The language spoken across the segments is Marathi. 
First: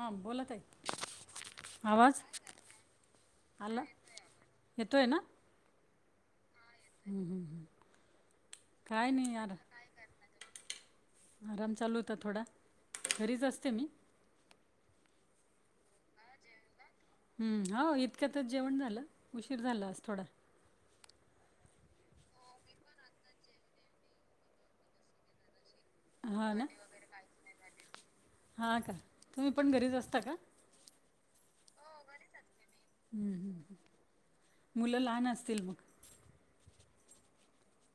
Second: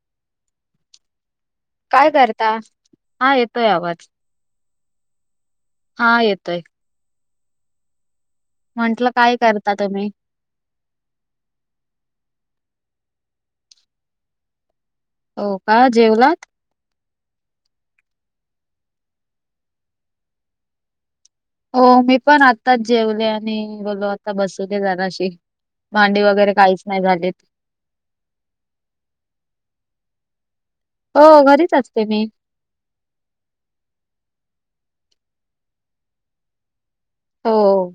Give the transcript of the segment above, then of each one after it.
ह बोलत आहे. काय करता हा येतोय आवाज येतो आहे ना. हा येतय. हम्म हम् हम् म्हंटलं काय नाहीर का? करता तुम्ही? आराम चालू होता थोडा घरीच असते मी हो का जेवलात? हम्म हो इतक्यातच जेवण झालं उशीर झाला आज थोडा हो मी पण आत्ताच जेवले आणि बोलो आता बसवले जाणारशी भांडी वगैरे हा ना काहीच नाही झाली. हा का तुम्ही पण घरीच असता का? हो घरीच असते मी हम् ह मुलं लहान असतील मग हो.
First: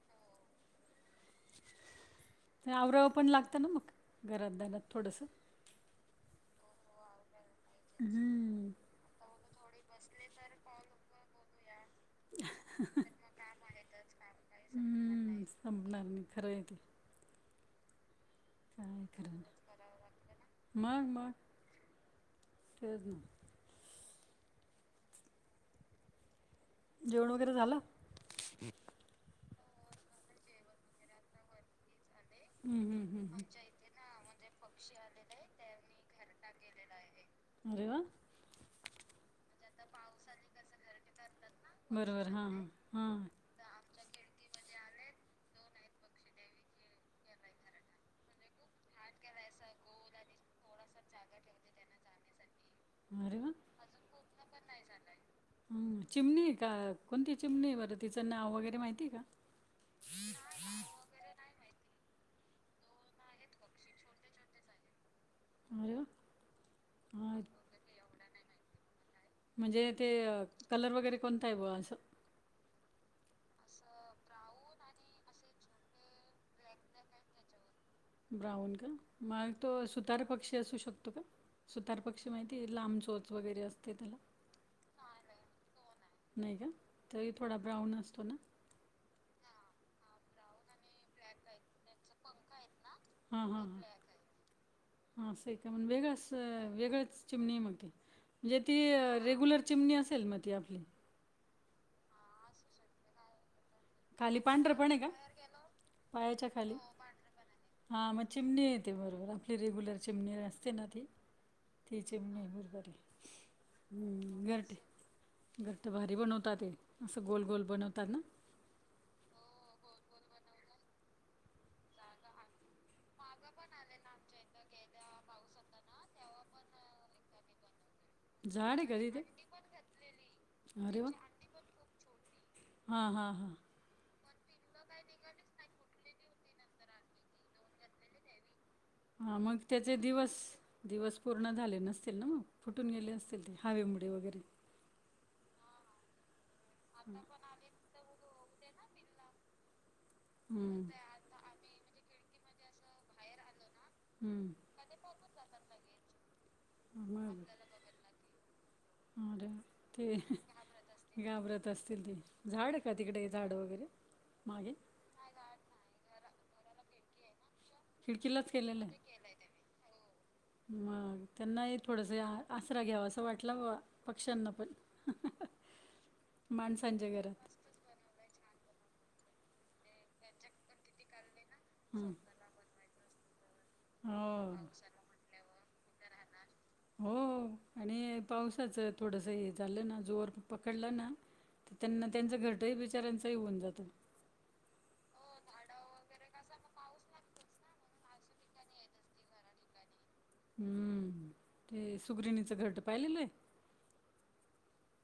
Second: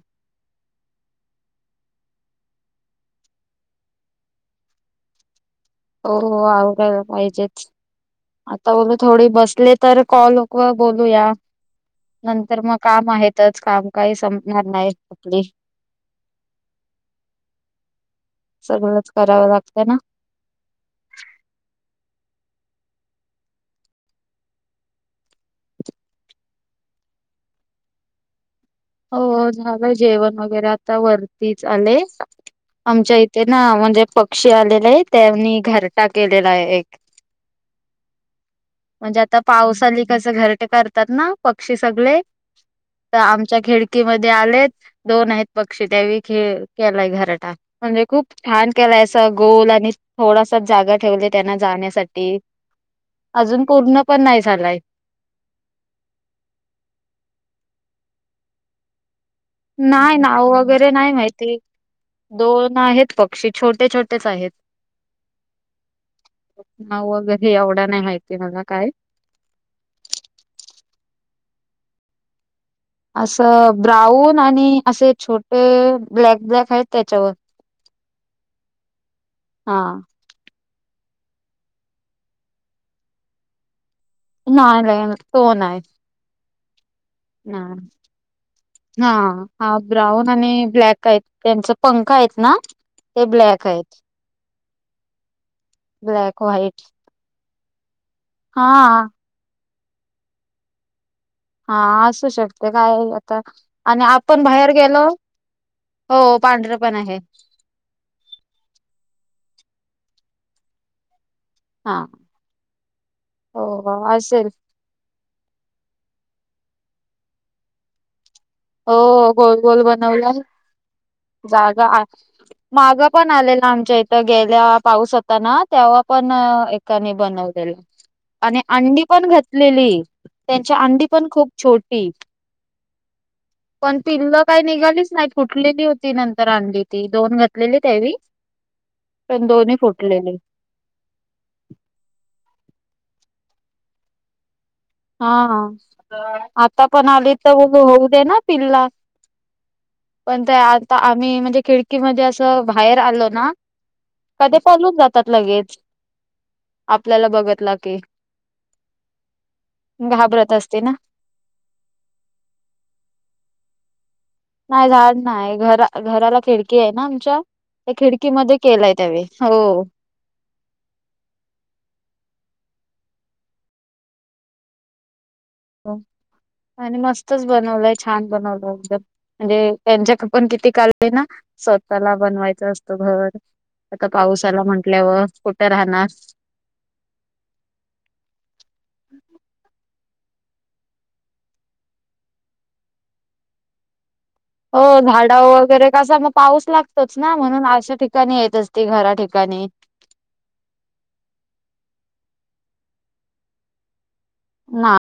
तर आवरावं पण लागतं ना मग घरात जानात थोडंसं. हो हो आवड पाहिजेच. हम्म, आता बोल थोडी बसले तर कॉलक बोलूया. नंतर मग काम आहेतच काम काही संपणार नाही आपली हम्म, संपणार नाही खरं आहे ते काय सगळंच खरं नाही. करावं लागतंय ना. मग मग ठचन जेवण वगैरे झालं. हो झालं जेवण वगैरे आता वरतीच आले. हम्म, हम्म, आमच्या हम्म. इथे ना म्हणजे पक्षी आलेले आहे त्यांनी घरटा केलेला आहे एक अरे व्वा. म्हणजे आता पावसाली कस घरटे करतात ना पक्षी सगळे बरोबर हां हां तर हां आम च्या खिडकीमध्येध्ये आलेच दोन आहेत पक्षी त्यावे खेळ केलाय घराटा म्हणजे खूप छान केला अस गोल आणि थोडसा जागा ठेवली त्यांना जाण्यासाठी अरे वाह! अजून पूर्ण पण नाही झालाय. चिमणी आहे का कोणती चिमणी आहे बरं तिचं नाव वगैरे माहिती आहे का? नाही नाव वगैरे नाही माहिती दोन आहेत पक्षी छोटे छोटेच आहेत. हो. नाव वगैरे हे एवढा नाही माहिती मला काय? म्हणजे ते कलर वगैरे कोणत आहे ब असं. असं ब्राऊन आणि असे छोटे ब्लॅक ब्लॅक आहेत त्याच्यावर ब्राऊन का मग तो हा. सुतारा पक्षी असू शकतो का? सुतार पक्षी माहिती लांब चोच वगैरे असते त्याला नाही नाही तो नाही. नाही का तर थोडा नाही ब्राऊन असतो ना. हा हा ब्राऊन आणि ब्लॅक. काही त्यांचे पंख आहेत ना ते हां, हां, ब्लॅक हां. आहेत. हां असं का म्हण वेगळं ब्लॅक असं व्हाईट वेगळंच. चिमणी मग त म्हणजे ती हा. रेग्युलर चिमणी असेल मग ती आपली हा असू शकते काय आता आणि खाली आपण बाहेर पांढरं पण आहे गेलो का? हो पायाच्या पांढरे खाली पण आहे. हा मग चिमणी येते बरोबर आपली रेग्युलर चिमणी असते ना ती ते हा चिमणी ये बरोबर ये हो हम्म असेल घरटे घरट भारी बनवतात ते असं गोल गोल बनवतात ना हो गोल गोल बनवला ना जागा आहे. माग पण आलेला आमच्या इथं गेल्या पाऊस होता ना तेव्हा पण अ काणी बनव देला. आणि झाड आहे का अंडी तिथे? पण घातलेली त्यांच्या अंडी पण खूप छोटी हा हा हां. पण पिल्ल काही निघालीच नाहीत कुठलेली होती नंतर आणलेली ती दोन घातलेली त्यावेळी हा मग त्याचे दिवस दिवस पूर्ण झाले नसतील ना मग फुटून गेले असतील ते हवेमुळे वगैरे हा आता पण आली तर होऊ दे ना पिल्ला पण ते हम्म. आत्ता आम्ही म्हणजे खिडकी की मध्ये असं बाहेर आल ना हम्म. की पलून जातात लगेच आपल्याला बघतला के हा रे ते घाबरत असते ना. घाबरत असतील ती झाडं ये का तिकडे झाड वगैरे मागे नाही झाड नाही घरा घराला खिडकी आहे ना आमच्या त्या खिडकीलाच खिडकीमध्ये केलेलं केलाय आहे त्यावेळी हो. मग त्यांनाही थोडंस आसरा घ्यावा असं वाटल बा पक्ष्यांना पण हो आणि माणसांच्या घरात मस्तच बनवलाय. छान बनवल एकदम म्हणजे त्यांच्याकड पण किती कलते ना हम्म. स्वतःला बनवायचं अस घर आता पाऊस हो. आला म्हंटल्यावर कुठे राहणार? हो आणि पावसाचं थोडंस हे झालं ना जोर पकडलं ना तर त्यांना त्यांचं घरटही बिचाऱ्यांचं हे होऊन जातं. हो झाडा वगैरे कसा मग पाऊस लागतोच ना म्हणून अशा ठिकाणी येत असते घरा ठिकाणी. हम्म ते सुगरिणीचं घरट पाहिलेलंय? ना.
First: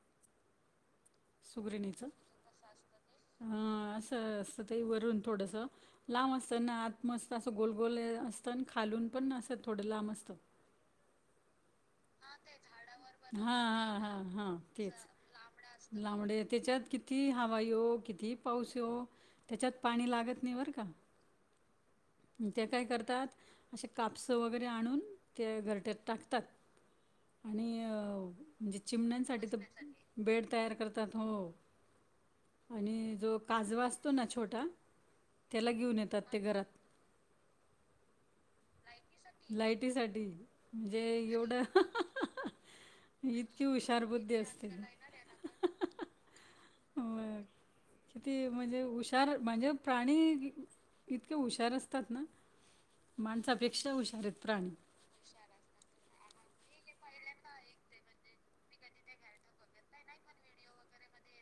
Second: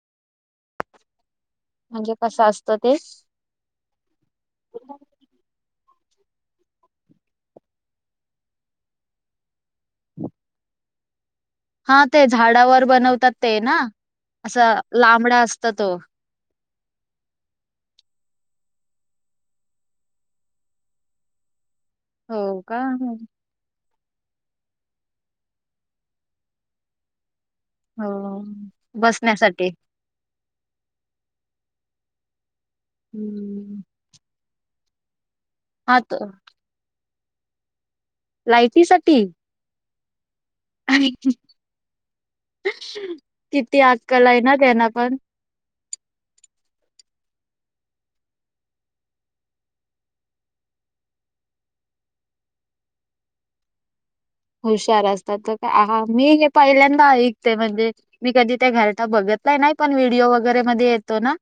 सुगरिणीच म्हणजे कसं असतं ते अ असं असत ते वरून थोडस लांब असतं ना आत मस्त असं गोलगोल असतं आणि खालून पण असं थोडं लांब असतं. हा ते झाडावर बनवतात हा ते ना हा हा असं तेच लांबडा असत तो लांबड त्याच्यात की कितीही हवा येवो, कितीही पाऊस येवो त्याच्यात पाणी लागत नाही बरं का. हो ते काय का करतात असे कापसं वगैरे आणून ते घरट्यात टाकतात. आणि अ हो म्हणजे चिमण्यांसाठी तर बसण्यासाठी बेड तयार करतात. हो आणि जो हम्म काजवा अस तो ना छोटा त्याला हा घेऊन येतात तर ते घरात लायटीसाठी लाइटीसाठी म्हणजे आणि एवढं अहं अहं इतकी किती हुशार अक्कल बुद्धी आहे ना असते. त्यांना पण मग [unintelligible] किती म्हणजे हुशार म्हणजे प्राणी इतके हुशार असतात ना माणसापेक्षा हुशार येत. हुशार असतात तर काय आ मी हे पहिल्यांदा ऐकते म्हणजे मी कधी ते घरटा बघत नाही नाही पण व्हिडिओ वगैरे मध्ये येतो ना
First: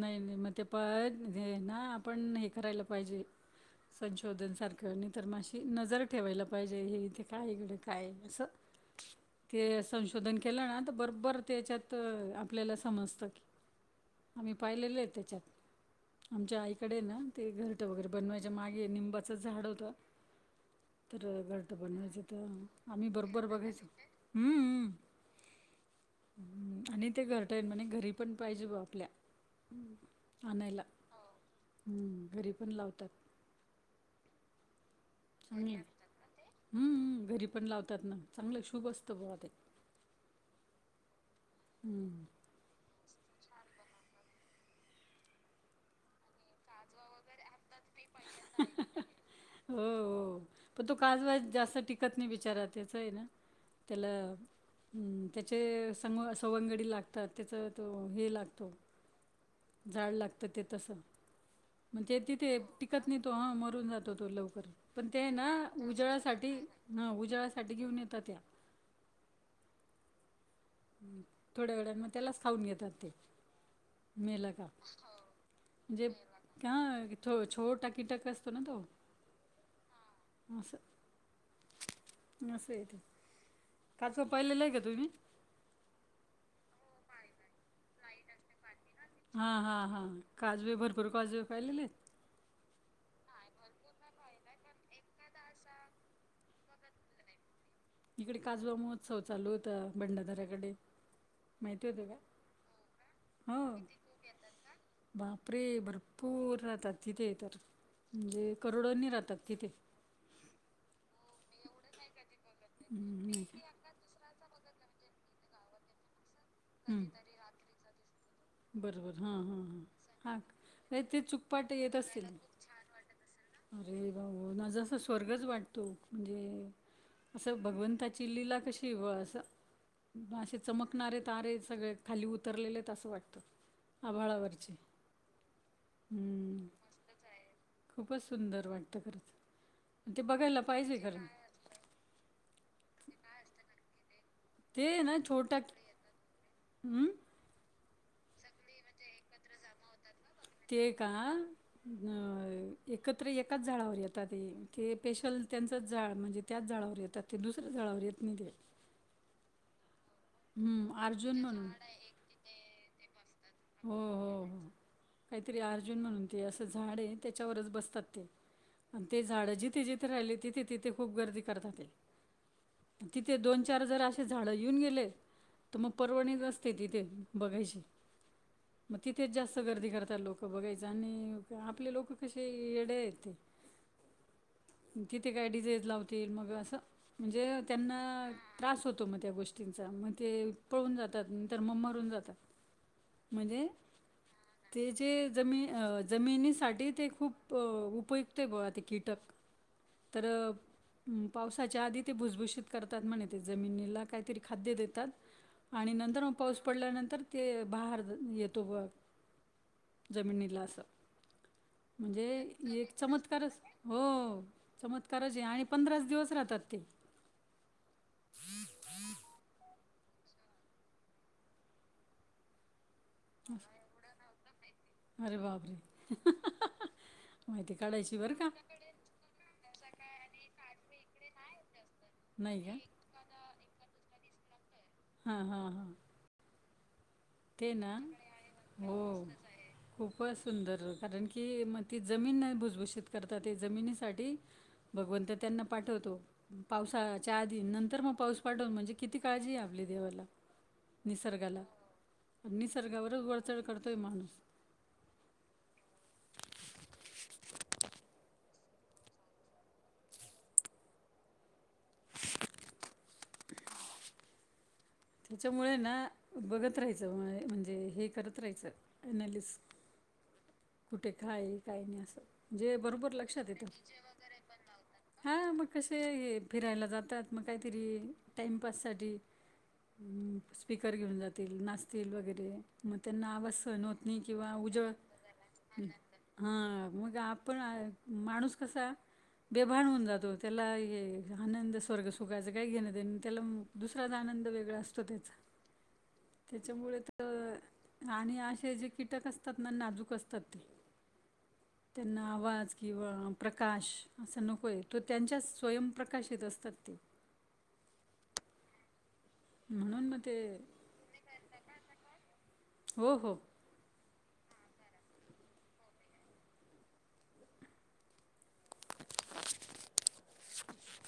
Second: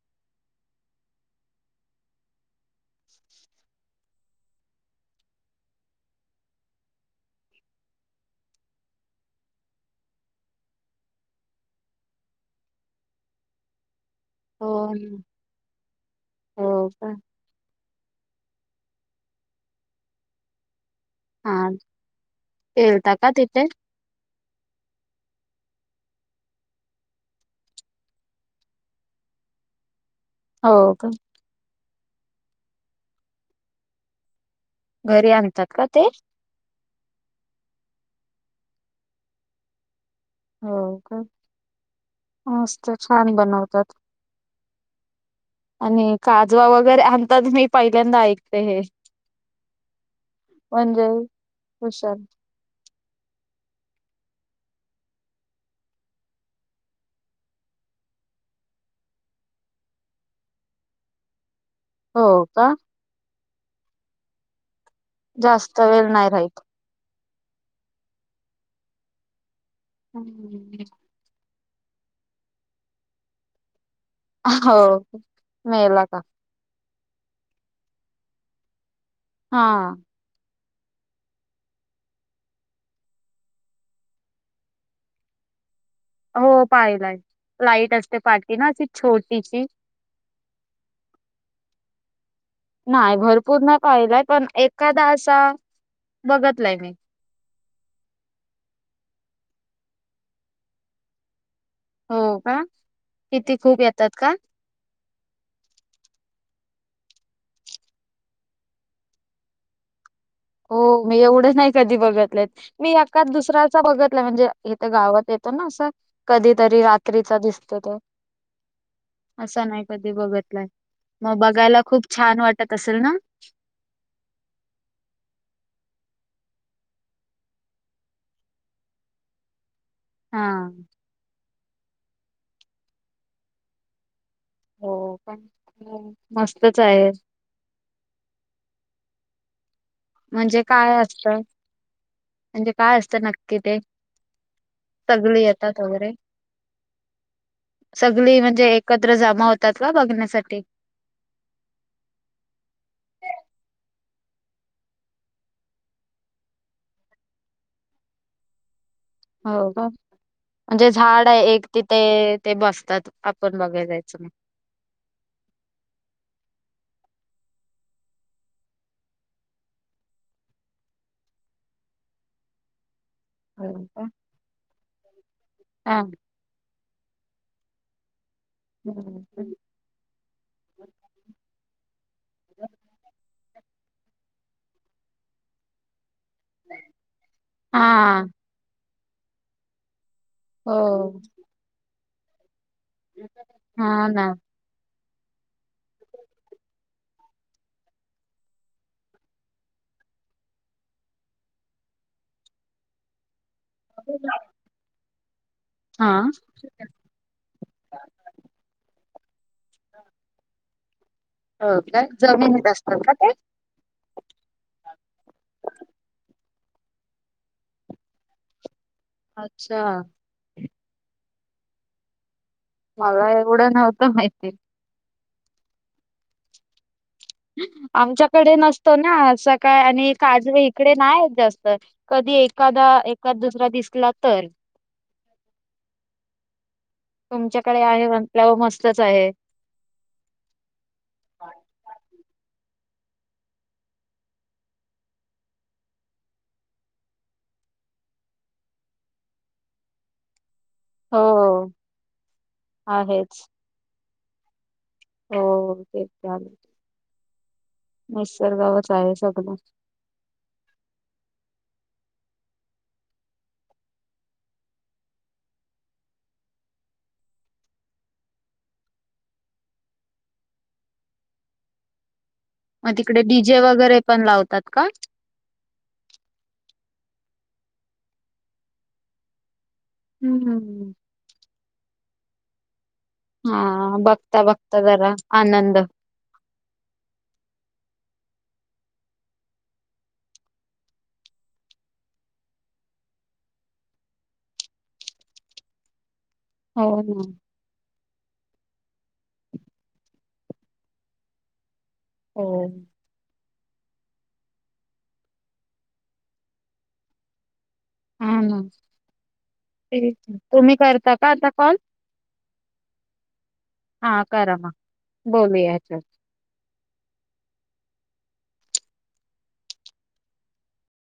नाही नाही मग ते पद हे ना आपण हे करायला पाहिजे संशोधन सारखं नाही तर मग अशी नजर ठेवायला पाहिजे हे इथे काय इकडं काय असं. ते संशोधन केलं ना तर बरोबर त्याच्यात आपल्याला समजत. आम्ही हो पाहिलेले आहे त्याच्यात आमच्या हो आईकडे का ना ते घरट वगैरे बनवायच्या मागे निंबाचं झाड होतं तर हा घरट बनवायच तर आम्ही खेळता का बरोबर तिथे बघायचो. हम्मम् आणि ते घरट येन म्हणे घरी पण पाहिजे बुवा आपल्या. आणायला. हो का हो. घरी पण लावतात. घरी आणतात चांगलं का ते? हम्म. घरी पण लावतात ना चांगलं शुभ असतं बुवा ते. हो का? हम्म. मस्त, छान बनवतात. आणि काजवा वगैरे आणतात मी पहिल्यांदा ऐकते हे. हो हो. पण तो म्हणजे काजवा जास्त हुशार टिकत नाही बिचारा त्याच हे ना त्याला त्याचे संग सवंगडी लागतात त्याच तो हे लागतो झाड लागत ते तस म्हणजे हो तिथे का टी शकत नाही तो ह मरून जातो तो लवकर, पण ते ना जास्त वेळ नाही राहीत उजाळासाठी हा उजाळ्यासाठी घेऊन येतात त्या [unintelligible] थोड्या वेळांने मग त्यालाच खाऊन घेतात ते. मेला का? हो. मेला म्हणजे का का छोटा कीटक असतो ना तो. हा. म असं. नसं येत. काजवा पाहिलेलं आहे का तुम्ही? हो पाहिलाय. लाईट असते पाटी ना अशी हां छोटीशी. हां हां ह. काजवे भरपूर काजवे पाहिलेले आहेत. नाही, भरपूर नाय पाहिलंय पण एखादा असा बघतलाय मी. इकडे काजवा महोत्सव चालू होता भंडाधऱ्याकडे. माहित होत का? किती हो. खूप का? येतात ना? बापरे! भरपूर राहतात तिथे तर म्हणजे करोडोनी राहतात तिथे. हो, मी एवढंच नाही कधी बघतलेत, मी एकाद हम्म. दुसऱ्याचा बघतला म्हणजे इथ गावात येतं ना असं कधीतरी हम्म. रात्रीचा दिसतो तो. बरोबर, हा हा असा हा. नाही कधी हाका बघितलाय नाही, ते मग चुकपाट बघायला येत खूप असतील. छान वाटत असेल ना अरे भाऊ माझ अस स्वर्गच वाटतो, म्हणजे असं भगवंताची लीला कशी आहे व असं. असे हा. चमकणारे तारे सगळे खाली उतरलेले आहेत असं वाटतं, आभाळावर हो पण हो, हम्म. मस्तच आहे खूपच सुंदर वाटतं खरंचं, ते बघायला म्हणजे काय पाहिजे कारण असतं. म्हणजे काय असतं नक्की ते? सगळी येतात वगैरे हम्म. सगळी म्हणजे एकत्र जमा होतात का बघण्यासाठी? हे का अ एकत्र एकाच झाडावर येतात ते, ते स्पेशल त्यांचंच झाड म्हणजे त्याच झाडावर येतात. ते दुसऱ्या झाडावर येत नाही तेे. हो का? म्हणजे हं, झाड अर्जुन आहे एक म्हणून तिथे ते बसतात आपण बघाय हो जायचं मग हो हो काहीतरी अर्जुन म्हणून ते असं झाडे त्याच्यावरच बसतात ते आणि ते झाड जिथ जिथे राहिली तिथे तिथे खूप गर्दी करता ते तिथे दोन हो चार जर का? असे झाडं येऊन गेले तर मग हा परवणीत असते तिथे बघायची, मग तिथेच हम्म. जास्त गर्दी करतात लोक. बघायचं आणि आपले लोक कसे येडे आहे ते तिथे काय डी. जे. लावतील मग असं म्हणजे त्यांना हा त्रास होतो मग त्या गोष्टींचा मग ते पळून हो जातात नंतर ममरून जातात म्हणजे हा ना ते जे जमी जमिनीसाठी ते खूप उपयुक्त बो ते कीटक तर पावसाच्या आधी ते भुसभूषित करतात म्हणे जमनी ला काहीतरी खाद्य देतात आणि हा नंतर मग पाऊस पडल्यानंतर ते बाहर येतो मग जमिनीनीला असं हो काय म्हणजे जमिनीत एक असतात का ते चमत्कारच हो चमत्कारच आहे आणि पंधराच दिवस राहतात ते अच्छा मला एवढं नव्हतं माहिती. अरे बापरे माहिती काढायची बरं का आमच्याकडे नसतो ना सकाळी आणि काजवे इकडे नाही जास्त कधी नाही का एखादा एकाद दुसरा दिसला तर हा हा हा. तुमच्याकडे आहे म्हंटल्यावर हो मस्तच आहे. खूपच सुंदर, कारण की मग ती जमीन नाही भुसभूषित करतात ते जमिनीसाठी भगवंत त्यांना पाठवतो. पावसाच्या आधी नंतर मग पाऊस पाठवून म्हणजे किती काळजी आहे आपली देवाला हो. निसर्गावर आहेच चाल करतोय माणुस हो ते चालेल निसर्गावरच आहे सगळं त्याच्यामुळे ना बघत राहायचं म्हणजे हे करत राहायचं अनालिस कुठे, काय काही नाही असं. जे मग बरोबर तिकडे लक्षात डीजे येत, वगैरे पण लावतात का? हा मग कसे हे फिरायला जातात, मग काहीतरी टाइमपाससाठी हम्म स्पीकर घेऊन जातील नाचतील वगैरे, मग त्यांना आवाज सहण हा होत, नाही बघता किंवा बघता उजळ, जरा आनंद हा मग आपण माणूस कसा, बेभाान होन जातो, त्याला हे आनंद स्वर्ग सुखायचं काय घेणं त्याला, दुसराच आनंद वेगळा असतो, त्याचा हो त्याच्यामुळे ना तर आणि असे जे कीटक असतात ना, नाजूक असतात ते, त्यांना हो आवाज कीवा, प्रकाश असा नको आहे तो, त्यांच्या स्वयंप्रकाशित असतात ते, हा ना ठीक म्हणून मग आहे ते तुम्ही करता का आता कॉल? हो हो, हा करमा बोलीय हेच्या वर,